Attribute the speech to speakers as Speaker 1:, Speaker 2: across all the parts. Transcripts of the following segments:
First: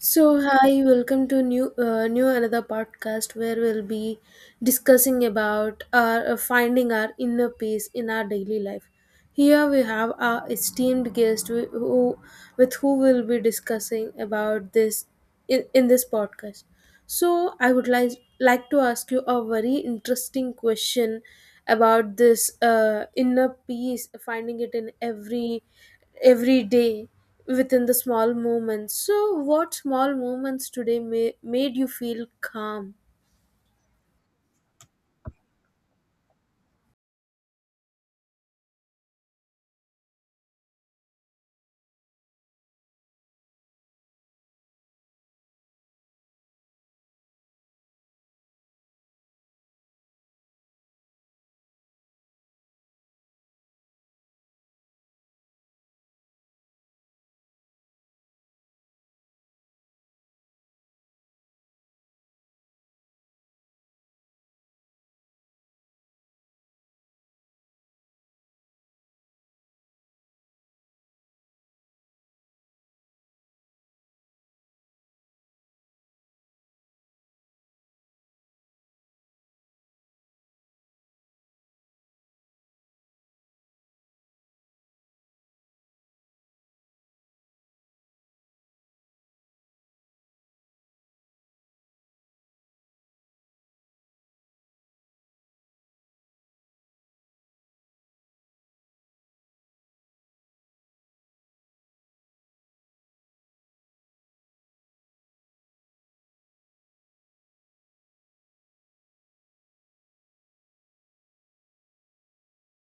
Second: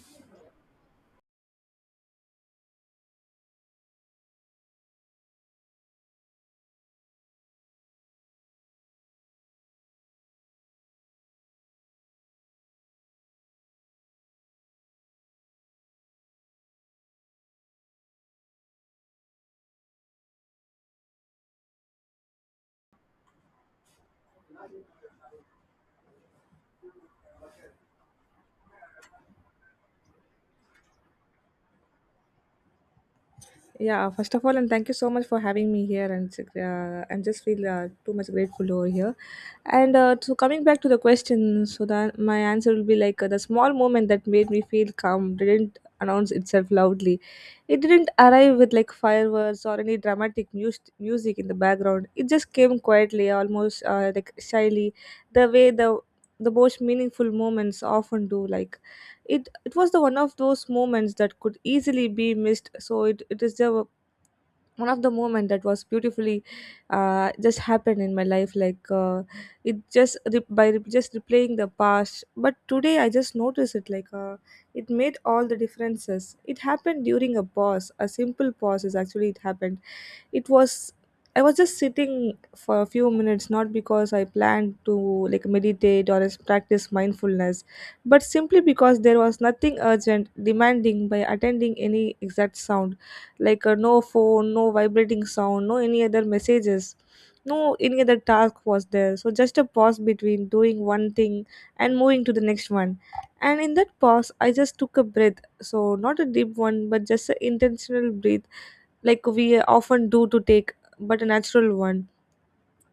Speaker 1: So hi, welcome to new new another podcast where we'll be discussing about our finding our inner peace in our daily life. Here we have our esteemed guest who with who we'll be discussing about this in this podcast. So I would like to ask you a very interesting question about this inner peace, finding it in every day within the small moments. So, what small moments today made you feel calm?
Speaker 2: Yeah, first of all, and thank you so much for having me here, and I'm just feel too much grateful over here. And so coming back to the question, so that my answer will be like the small moment that made me feel calm didn't announce itself loudly. It didn't arrive with like fireworks or any dramatic music in the background. It just came quietly, almost like shyly, the way the most meaningful moments often do. Like it was the one of those moments that could easily be missed, so it is the one of the moment that was beautifully just happened in my life like it just just replaying the past. But today I just noticed it like it made all the differences. It happened during a pause, a simple pause is actually it happened, it was, I was just sitting for a few minutes, not because I planned to like meditate or practice mindfulness, but simply because there was nothing urgent demanding by attending any exact sound, like no phone, no vibrating sound, no any other messages, no any other task was there, so just a pause between doing one thing and moving to the next one. And in that pause I just took a breath, so not a deep one but just an intentional breath, like we often do to take, but a natural one.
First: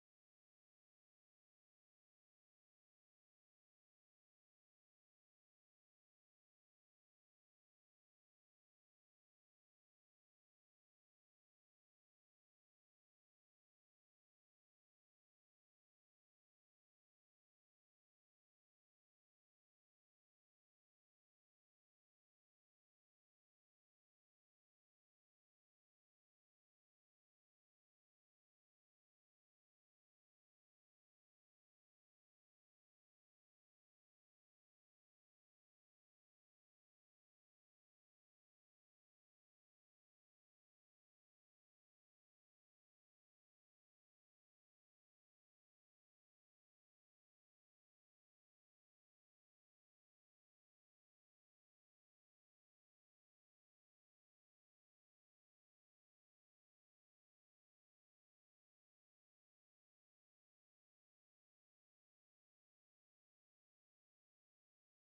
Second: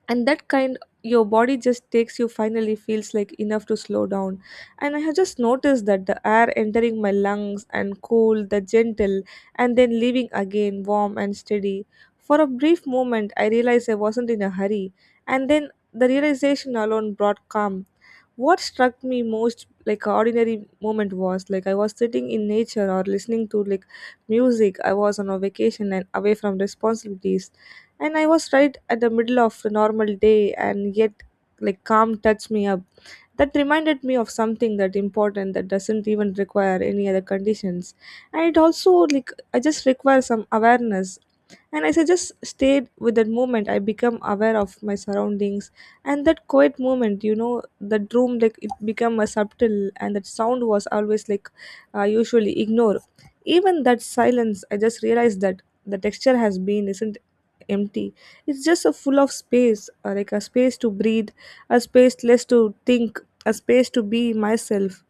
Speaker 2: And that kind, your body just takes, you finally feels like enough to slow down. And I have just noticed that the air entering my lungs and cool, the gentle, and then leaving again warm and steady. For a brief moment, I realized I wasn't in a hurry, and then the realization alone brought calm. What struck me most like ordinary moment was, like I was sitting in nature or listening to like music, I was on a vacation and away from responsibilities, and I was right at the middle of a normal day. And yet, like calm touched me up. That reminded me of something that important, that doesn't even require any other conditions. And it also, like I just require some awareness. And as I just stayed with that moment, I become aware of my surroundings. And that quiet moment, you know that room, like it become a subtle, and that sound was always like I usually ignore. Even that silence, I just realized that the texture has been isn't empty. It's just a full of space, like a space to breathe, a space less to think, a space to be myself.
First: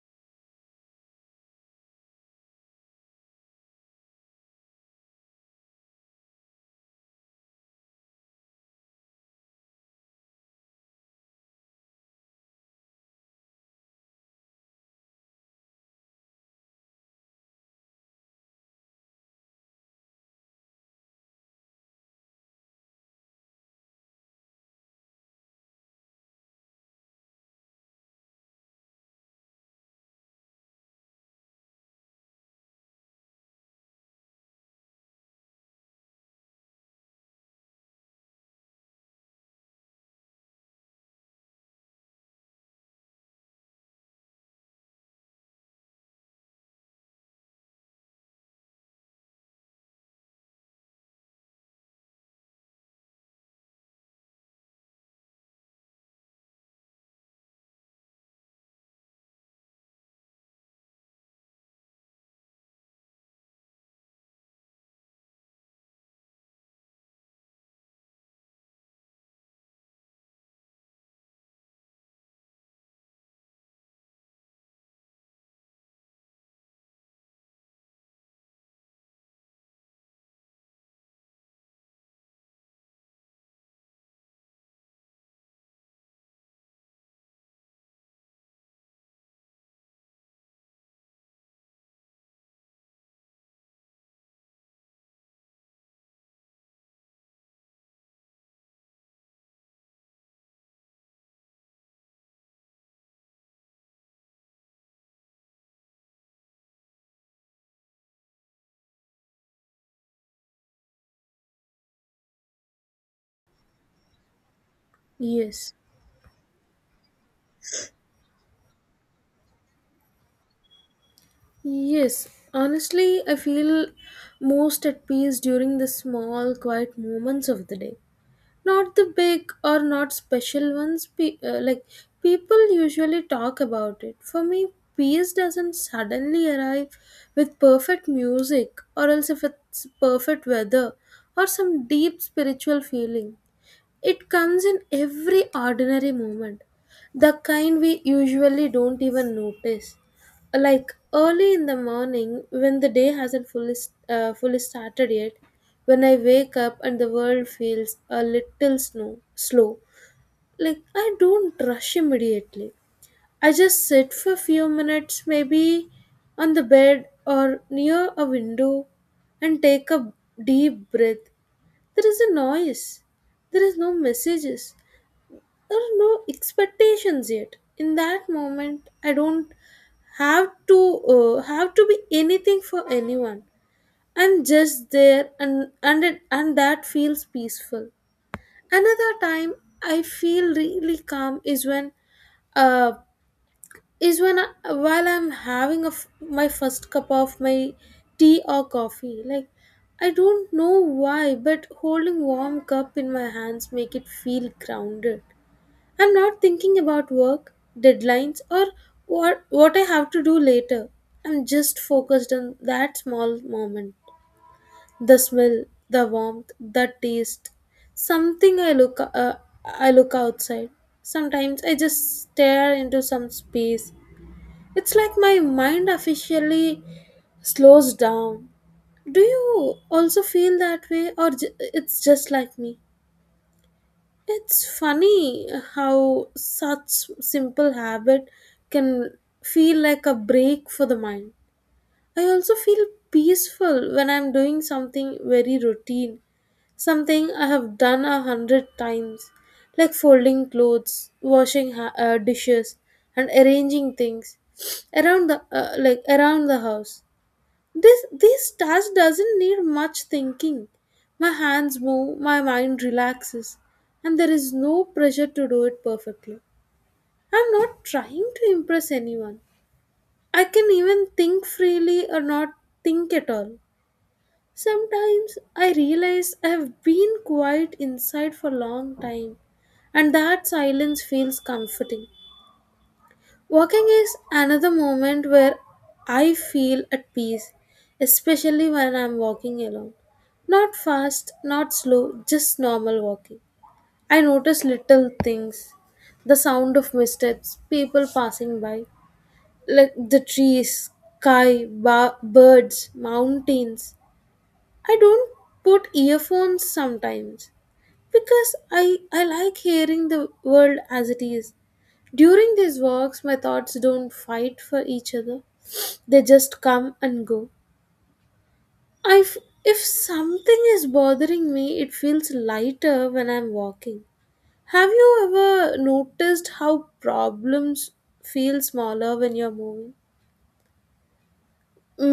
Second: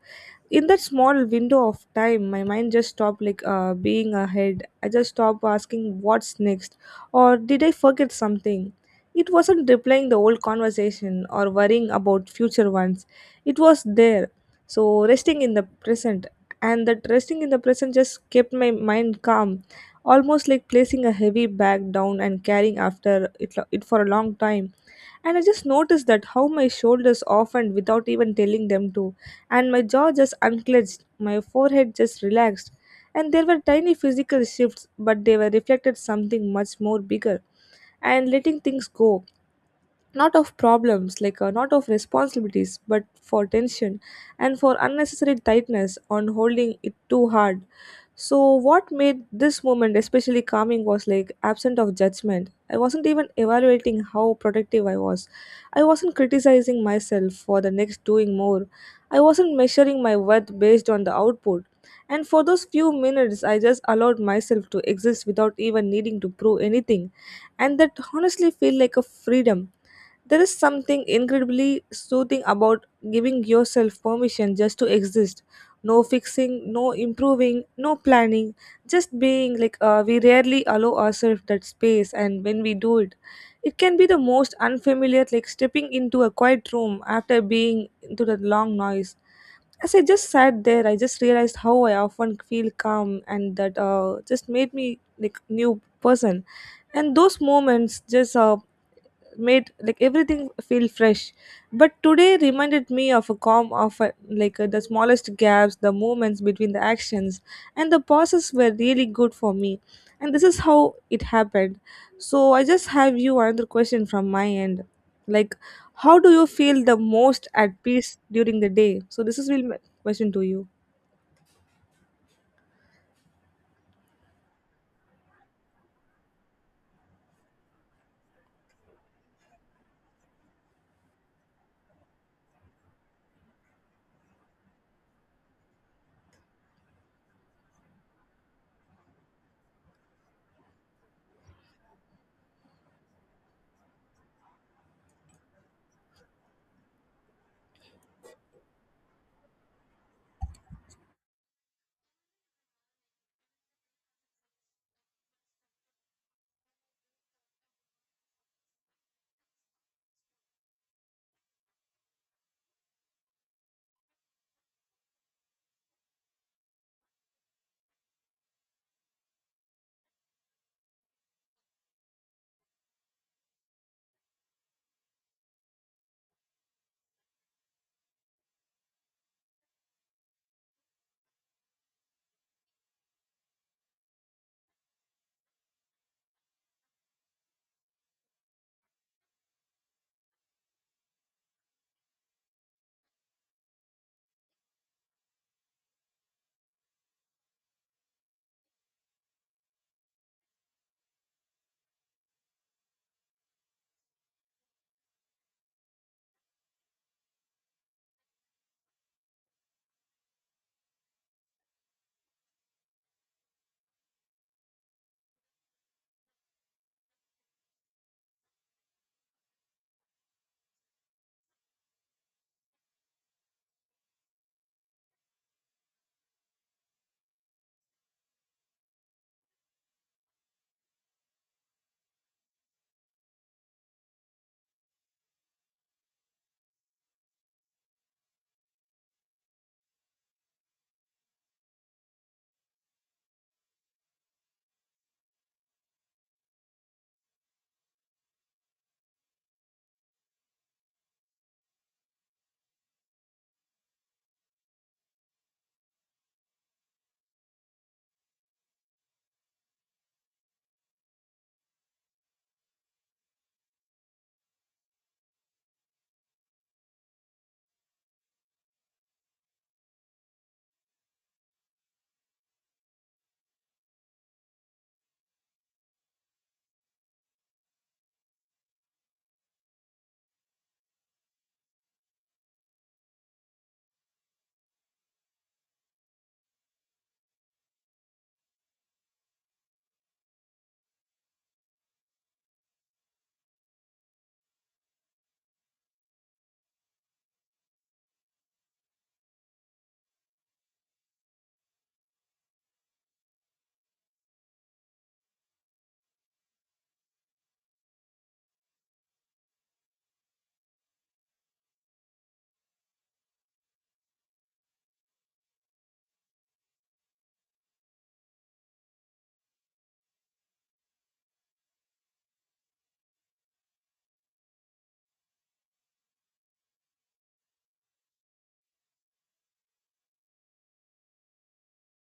Speaker 2: In that small window of time, my mind just stopped like being ahead. I just stopped asking what's next, or did I forget something. It wasn't replaying the old conversation or worrying about future ones. It was there, so resting in the present. And that resting in the present just kept my mind calm, almost like placing a heavy bag down and carrying after it for a long time. And I just noticed that how my shoulders often without even telling them to, and my jaw just unclenched, my forehead just relaxed. And there were tiny physical shifts, but they were reflected something much more bigger, and letting things go, not of problems, like not of responsibilities, but for tension and for unnecessary tightness on holding it too hard. So what made this moment especially calming was like absent of judgment. I wasn't even evaluating how productive I was, I wasn't criticizing myself for the next doing more, I wasn't measuring my worth based on the output. And for those few minutes I just allowed myself to exist without even needing to prove anything, and that honestly felt like a freedom. There is something incredibly soothing about giving yourself permission just to exist. No fixing, no improving, no planning, just being like we rarely allow ourselves that space. And when we do it, it can be the most unfamiliar, like stepping into a quiet room after being into the long noise. As I just sat there, I just realized how I often feel calm, and that just made me like new person. And those moments just made like everything feel fresh. But today reminded me of a calm of like the smallest gaps, the movements between the actions and the pauses were really good for me. And this is how it happened. So I just have you another question from my end, like
Speaker 1: Yes,
Speaker 2: how do you feel the most at peace during the day? So this is will my question to you.
Speaker 1: yes. Honestly, I feel most at peace during the small, quiet moments of the day. Not the big or not special ones. Like people usually talk about it. For me, peace doesn't suddenly arrive with perfect music, or else if it's perfect weather, or some deep spiritual feeling. It comes in every ordinary moment, the kind we usually don't even notice. Like early in the morning, when the day hasn't fully started yet, when I wake up and the world feels a slow. Like I don't rush immediately. I just sit for a few minutes, maybe on the bed or near a window, and take a deep breath. There is a noise. There is no messages. There are no expectations yet. In that moment, I don't have to have to be anything for anyone. I'm just there, and that feels peaceful. Another time, I feel really calm uh is while I'm having my first cup of my tea or coffee. Like I don't know why, but holding warm cup in my hands make it feel grounded. I'm not thinking about work, deadlines, or what I have to do later. I'm just focused on that small moment. The smell, the warmth, the taste. Something I look outside. Sometimes I just stare into some space. It's like my mind officially slows down. Do you also feel that way or it's just like me? It's funny how such simple habit can feel like a break for the mind. I also feel peaceful when I'm doing something very routine, something I have done a hundred times, like folding clothes, washing dishes, and arranging things around the like around the house. This task doesn't need much thinking. My hands move, my mind relaxes, and there is no pressure to do it perfectly. I'm not trying to impress anyone. I can even think freely or not think at all. Sometimes I realize I have been quiet inside for a long time, and that silence feels comforting. Walking is another moment where I feel at peace, especially when I'm walking alone. Not fast, not slow, just normal walking. I notice little things: the sound of missteps, people passing by, like the trees, sky, birds, mountains. I don't put earphones sometimes because I like hearing the world as it is. During these walks, my thoughts don't fight for each other, they just come and go. I f- if something is bothering me, it feels lighter when I'm walking. Have you ever noticed how problems feel smaller when you're moving?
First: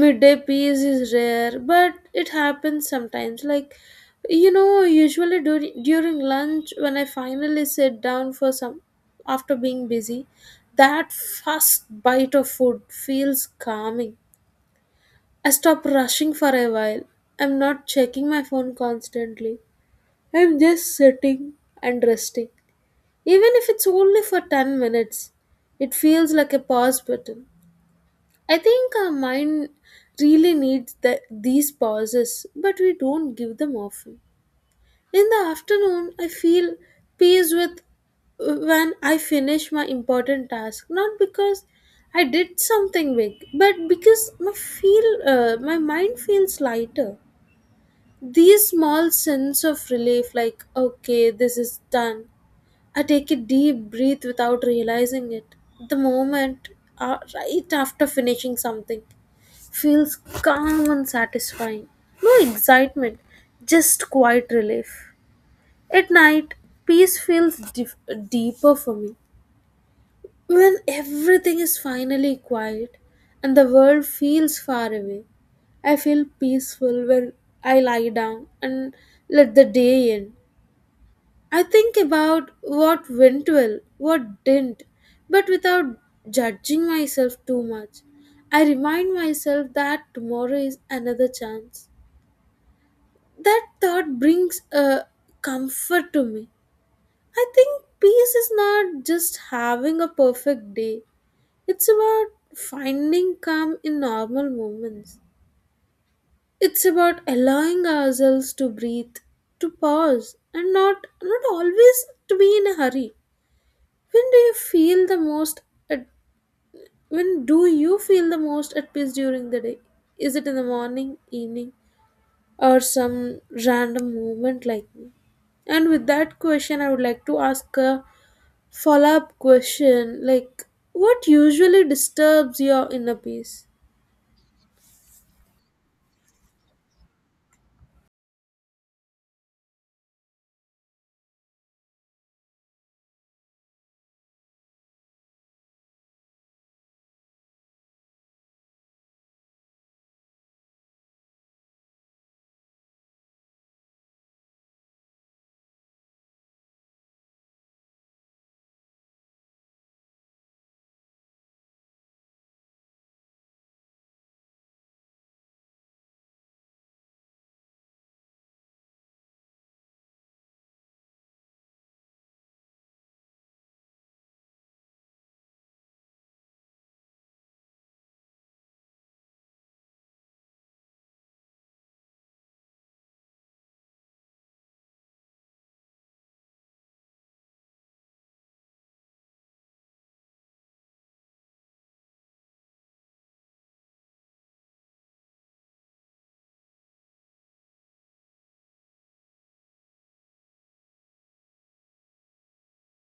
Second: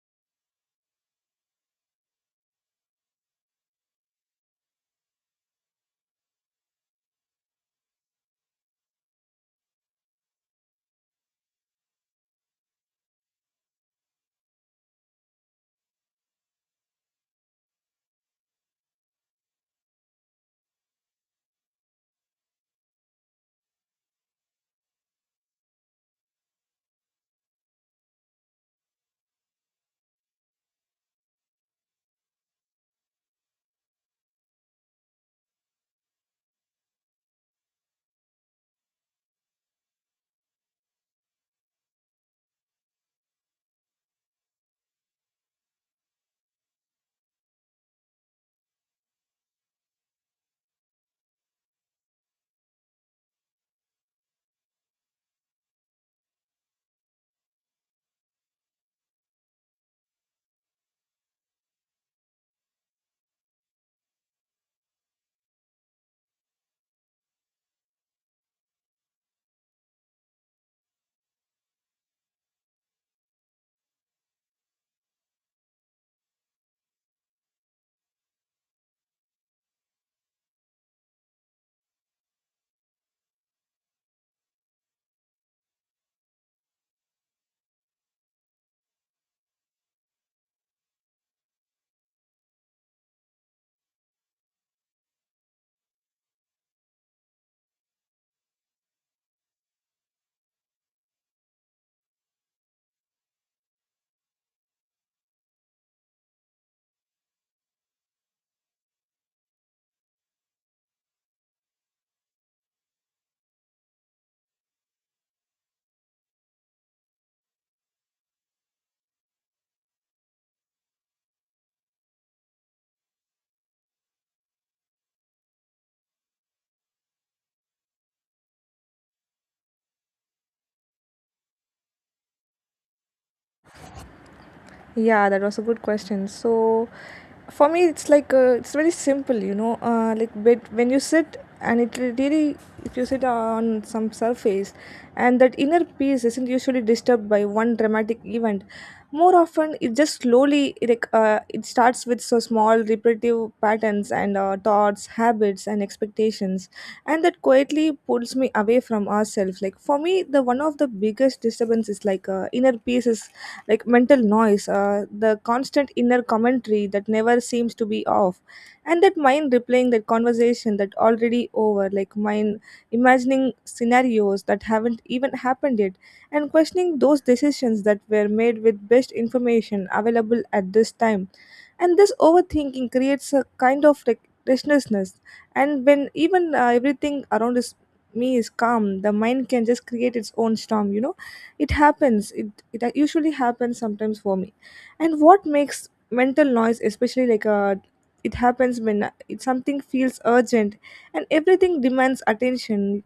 Speaker 1: Midday peace is rare, but it happens sometimes, like you know, usually during lunch when I finally sit down for some after being busy. That first bite of food feels calming. I stop rushing for a while. I'm not checking my phone constantly. I'm just sitting and resting. Even if it's only for 10 minutes, it feels like a pause button. I think our mind really needs these pauses, but we don't give them often. In the afternoon, I feel peace with when I finish my important task, not because I did something big, but because my mind feels lighter. These small sense of relief, like okay, this is done. I take a deep breath without realizing it. The moment right after finishing something feels calm and satisfying. No excitement, just quiet relief. At night, peace feels deeper for me. When everything is finally quiet and the world feels far away, I feel peaceful when I lie down and let the day in. I think about what went well, what didn't, but without judging myself too much. I remind myself that tomorrow is another chance. That thought brings a comfort to me. I think peace is not just having a perfect day, it's about finding calm in normal moments. It's about allowing ourselves to breathe, to pause, and not always to be in a hurry. When do you feel the most at when do you feel the most at peace during the day? Is it in the morning, evening, or some random movement like me? And with that question, I would like to ask a follow-up question, like what usually disturbs your inner peace?
Speaker 2: Yeah, that was a good question. So for me, it's like it's very simple, you know. Like but when you sit, and it really, if you sit on some surface, and that inner peace isn't usually disturbed by one dramatic event. More often, it just slowly like it starts with so small repetitive patterns and thoughts, habits, and expectations, and that quietly pulls me away from ourselves. Like for me, the one of the biggest disturbance is like inner peace is like mental noise, the constant inner commentary that never seems to be off, and that mind replaying that conversation that already over, like mind imagining scenarios that haven't even happened yet, and questioning those decisions that were made with best information available at this time. And this overthinking creates a kind of like restlessness. And when even everything around is me is calm, the mind can just create its own storm, you know. It happens, it usually happens sometimes for me. And what makes mental noise especially like a, it happens when it, something feels urgent and everything demands attention.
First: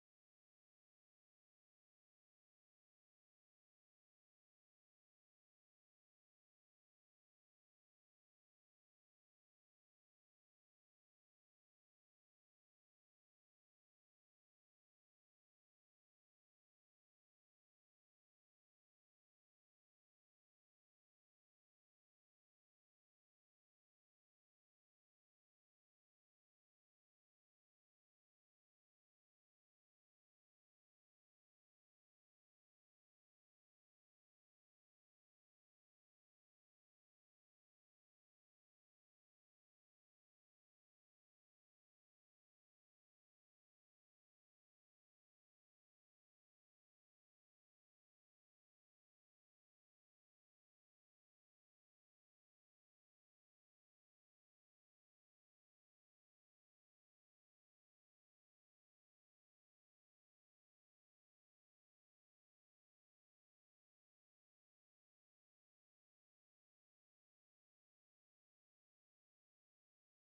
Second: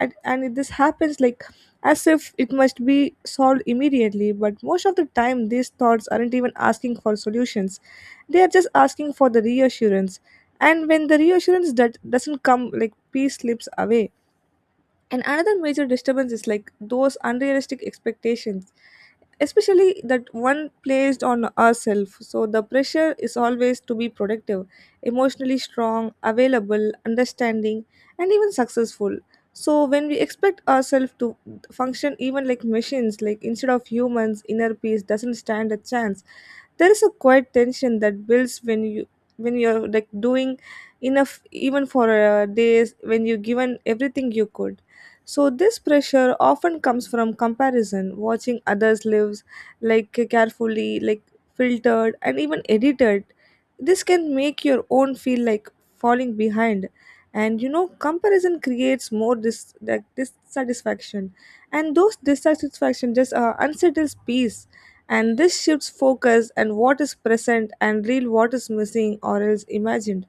Speaker 2: And this happens like, as if it must be solved immediately. But most of the time these thoughts aren't even asking for solutions, they are just asking for the reassurance. And when the reassurance that doesn't come, like peace slips away. And another major disturbance is like those unrealistic expectations, especially that one placed on ourselves. So the pressure is always to be productive, emotionally strong, available, understanding, and even successful. So when we expect ourselves to function even like machines, like instead of humans, inner peace doesn't stand a chance. There is a quiet tension that builds when you, when you're like doing enough even for days when you given everything you could. So this pressure often comes from comparison, watching others lives like carefully, like filtered and even edited. This can make your own feel like falling behind. And you know, comparison creates more dissatisfaction, and those dissatisfaction just unsettles peace. And this shifts focus and what is present and real, what is missing or else imagined.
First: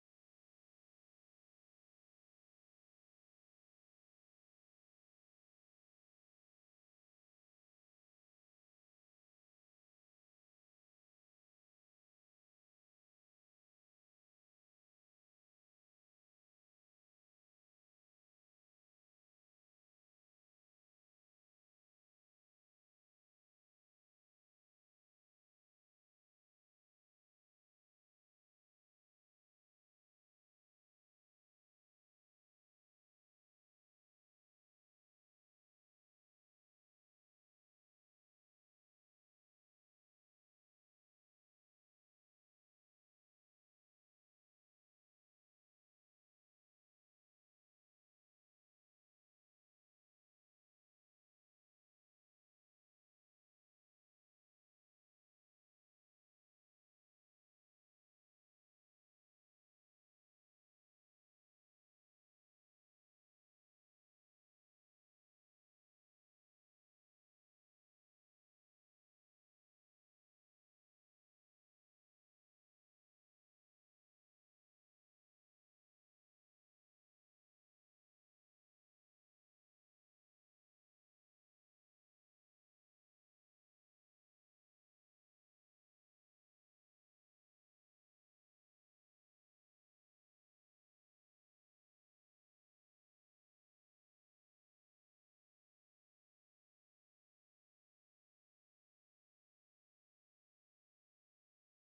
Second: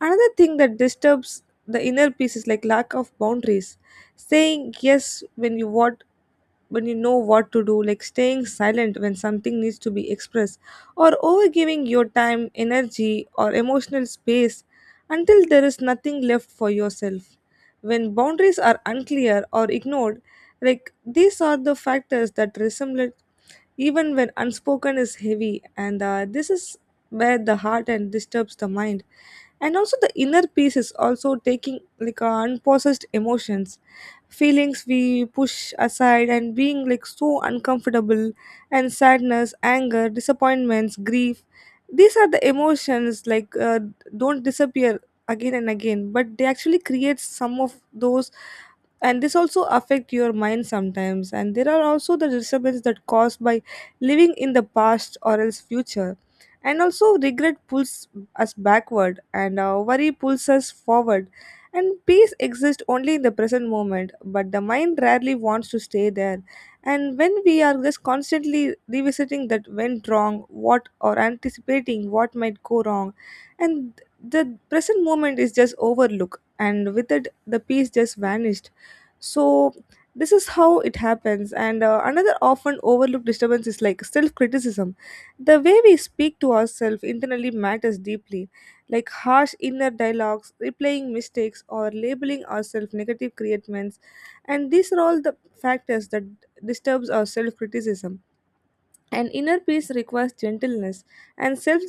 Speaker 2: Another thing that disturbs the inner peace is like lack of boundaries. Saying yes when you what, when you know what to do, like staying silent when something needs to be expressed, or overgiving your time, energy, or emotional space until there is nothing left for yourself. When boundaries are unclear or ignored, like these are the factors that resemble even when unspoken is heavy. And this is where the heart and disturbs the mind. And also the inner peace is also taking like unprocessed emotions, feelings we push aside and being like so uncomfortable. And sadness, anger, disappointments, grief, these are the emotions like don't disappear again and again, but they actually create some of those. And this also affect your mind sometimes. And there are also the disturbance that caused by living in the past or else future. And also regret pulls us backward, and worry pulls us forward. And peace exists only in the present moment, but the mind rarely wants to stay there. And when we are just constantly revisiting that went wrong, what or anticipating what might go wrong, and the present moment is just overlooked, and with it, the peace just vanished. So this is how it happens. And another often overlooked disturbance is like self criticism. The way we speak to ourselves internally matters deeply, like harsh inner dialogues, replaying mistakes, or labeling ourselves negative creatments. And these are all the factors that disturbs our self-criticism. And inner peace requires gentleness, and self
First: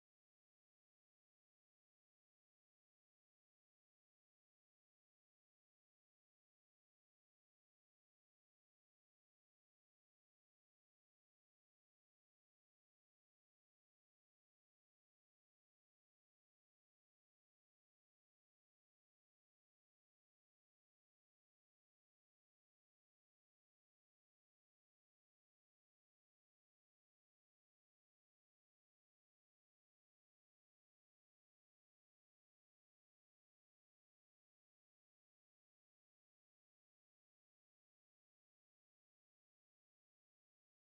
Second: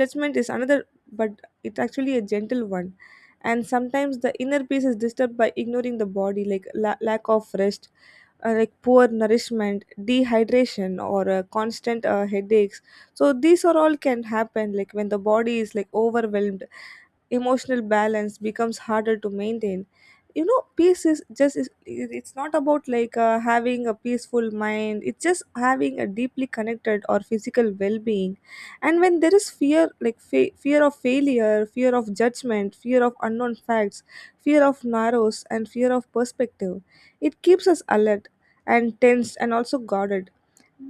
Speaker 2: judgment is another, but it's actually a gentle one. And sometimes the inner peace is disturbed by ignoring the body, like lack of rest, like poor nourishment, dehydration, or constant headaches. So these are all can happen, like when the body is like overwhelmed, emotional balance becomes harder to maintain. You know peace is just it's not about like having a peaceful mind, it's just having a deeply connected or physical well-being. And when there is fear, like fear of failure, fear of judgment, fear of unknown facts, fear of narrows, and fear of perspective, it keeps us alert and tensed and also guarded.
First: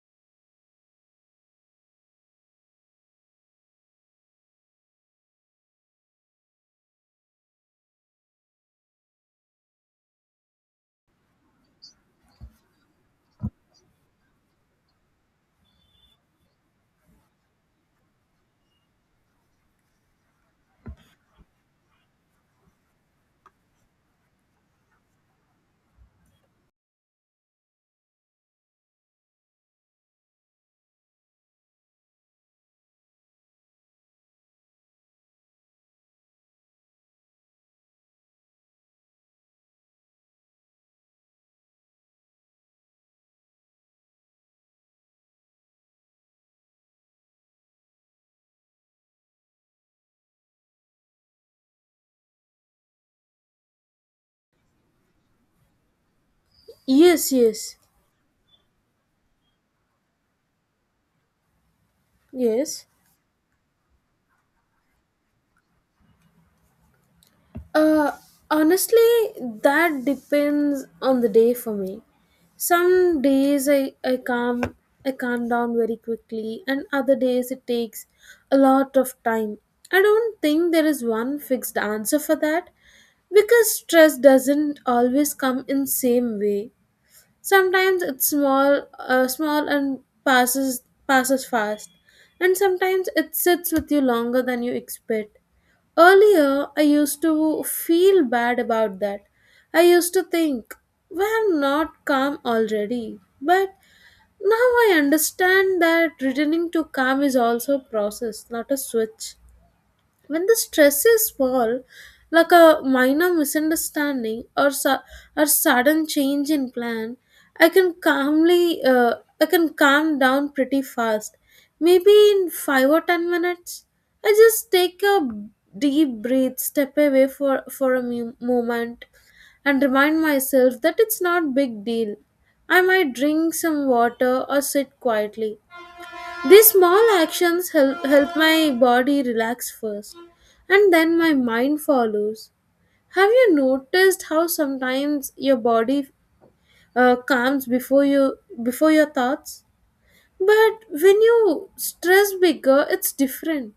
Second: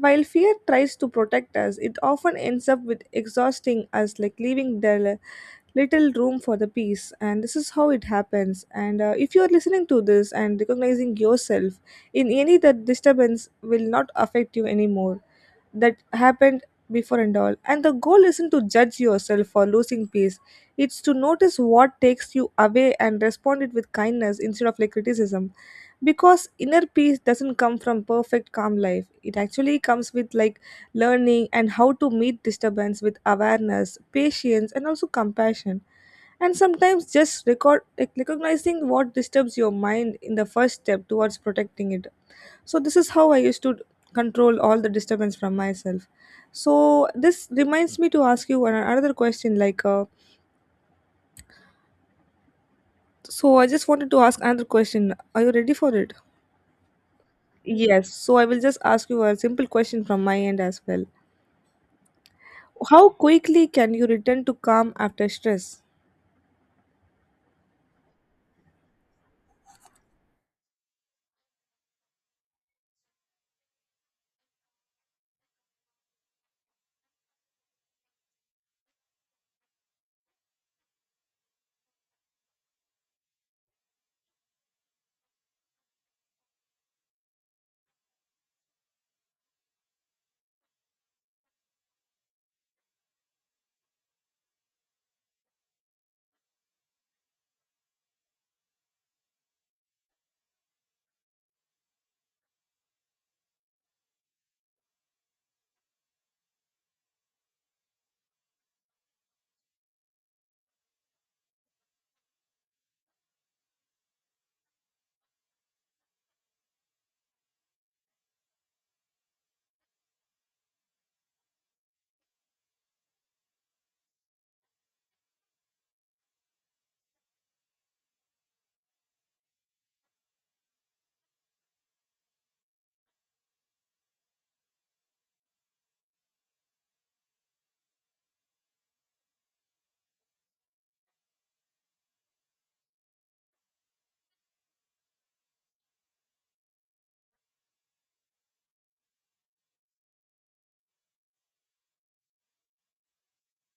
Speaker 2: While fear tries to protect us, it often ends up with exhausting us, like leaving dull little room for the peace. And this is how it happens. And if you are listening to this and recognizing yourself in any that disturbance will not affect you anymore, that happened before and all. And the goal isn't to judge yourself for losing peace, it's to notice what takes you away and respond it with kindness instead of like criticism. Because inner peace doesn't come from perfect calm life, it actually comes with like learning and how to meet disturbance with awareness, patience, and also compassion. And sometimes just recognizing what disturbs your mind in the first step towards protecting it. So this is how I used to control all the disturbance from myself. So this reminds me to ask you another question. Like, so I just wanted to ask another question. Are you ready for it?
Speaker 1: Yes, yes,
Speaker 2: Yes. So I will just ask you a simple question from my end as well.
Speaker 1: yes.
Speaker 2: How quickly can you return to calm after stress?
Speaker 1: Uh, honestly, that depends on the day. For me, some days I calm, I calm down very quickly, and other days it takes a lot of time. I don't think there is one fixed answer for that because stress doesn't always come in same way. Sometimes it's small small and passes fast, and sometimes it sits with you longer than you expect. Earlier I used to feel bad about that. I used to think why I'm not calm already, but now I understand that returning to calm is also a process, not a switch. When the stresses fall, like a minor misunderstanding or or sudden change in plan, i can calmly uh, I can calm down pretty fast, maybe in 5 or 10 minutes. I just take a deep breath, step away for a moment, and remind myself that it's not big deal. I might drink some water or sit quietly. These small actions help my body relax first, and then my mind follows. Have you noticed how sometimes your body calms before you, before your thoughts? But when you stress bigger, it's different.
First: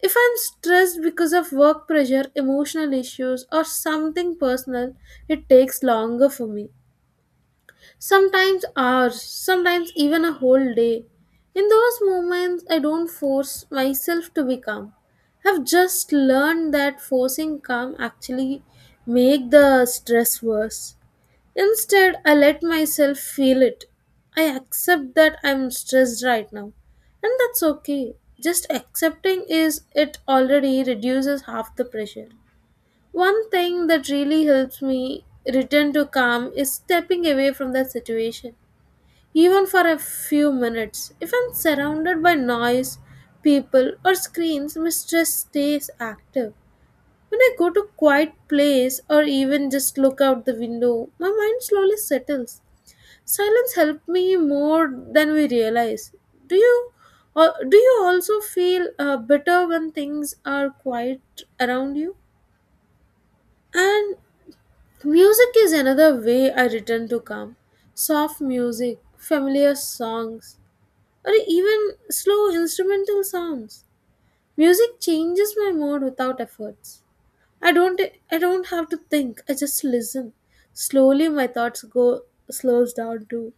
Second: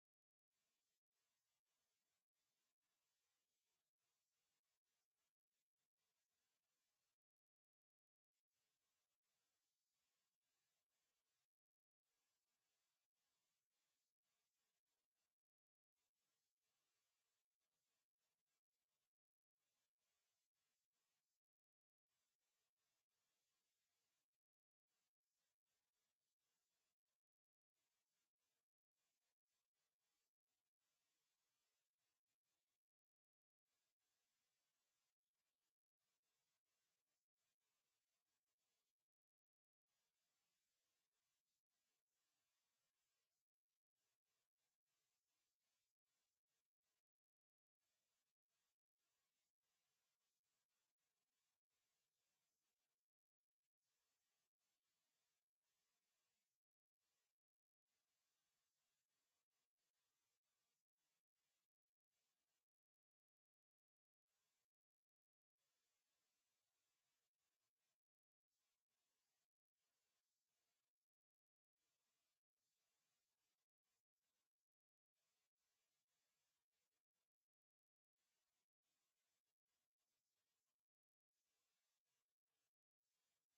Speaker 1: If I'm stressed because of work pressure, emotional issues, or something personal, it takes longer for me, sometimes hours, sometimes even a whole day. In those moments, I don't force myself to be calm. I've just learned that forcing calm actually make the stress worse. Instead, I let myself feel it. I accept that I'm stressed right now, and that's okay. Just accepting is it already reduces half the pressure. One thing that really helps me return to calm is stepping away from that situation, even for a few minutes. If I'm surrounded by noise, people, or screens, my stress stays active. When I go to quiet place or even just look out the window, my mind slowly settles. Silence helped me more than we realize. Do you do you also feel better when things are quiet around you? And music is another way I return to calm. Soft music, familiar songs, or even slow instrumental sounds. Music changes my mood without efforts. I don't I don't have to think. I just listen. Slowly my thoughts go slows down too.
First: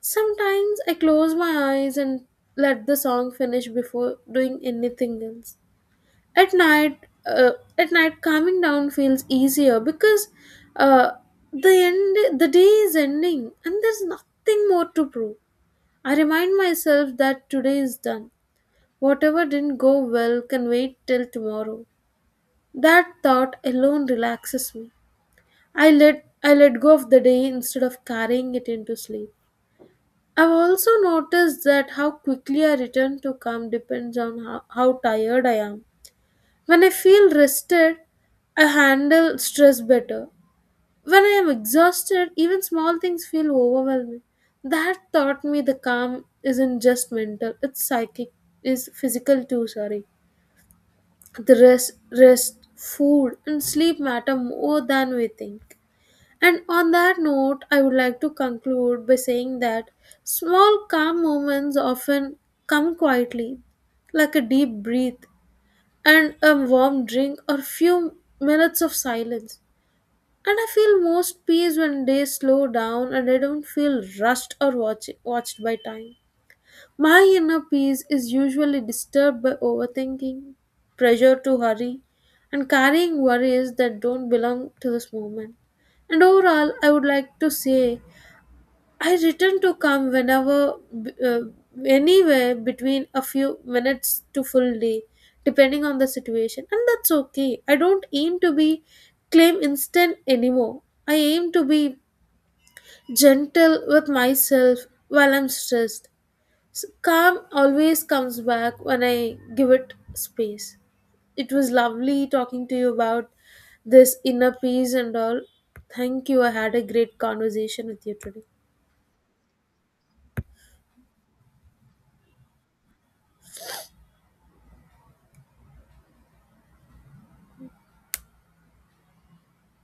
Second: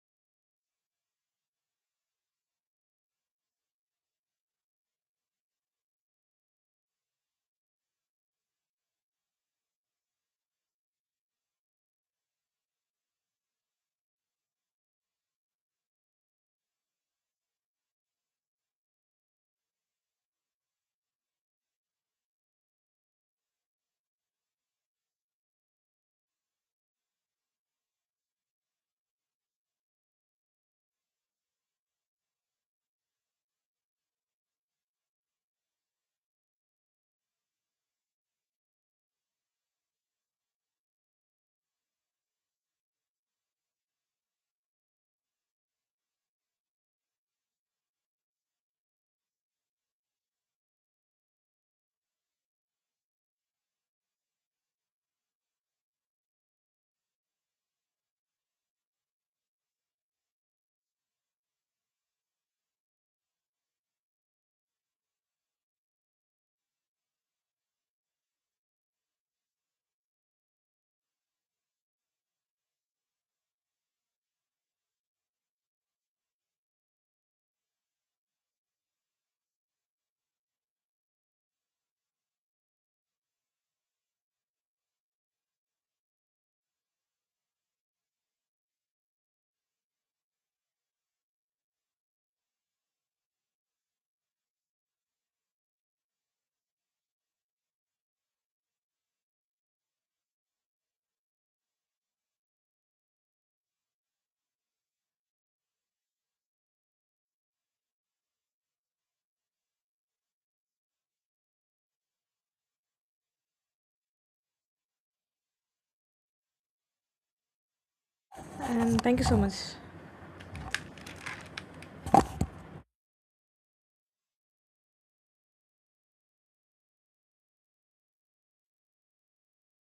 Speaker 1: Sometimes I close my eyes and let the song finish before doing anything else. At night, uh, at night, calming down feels easier because uh, the end the day is ending and there's nothing more to prove. I remind myself that today is done. Whatever didn't go well can wait till tomorrow. That thought alone relaxes me. I let go of the day instead of carrying it into sleep. I've also noticed that how quickly I return to calm depends on how tired I am. When I feel rested, I handle stress better. When I am exhausted, even small things feel overwhelming. That taught me the calm isn't just mental, it's psychic, is physical too, sorry. The rest, food, and sleep matter more than we think. And on that note, I would like to conclude by saying that small calm moments often come quietly, like a deep breath and a warm drink or few minutes of silence. And I feel most peace when days slow down and I don't feel rushed or watched by time. My inner peace is usually disturbed by overthinking, pressure to hurry, and carrying worries that don't belong to this moment. And overall, I would like to say I return to calm whenever, uh, anywhere between a few minutes to full day, depending on the situation. And that's okay. I don't aim to be claim instant anymore. I aim to be gentle with myself while I'm stressed. Calm always comes back when I give it space. It was lovely talking to you about this inner peace and all. Thank you. I had a great conversation with you today.
Speaker 2: And thank you so much.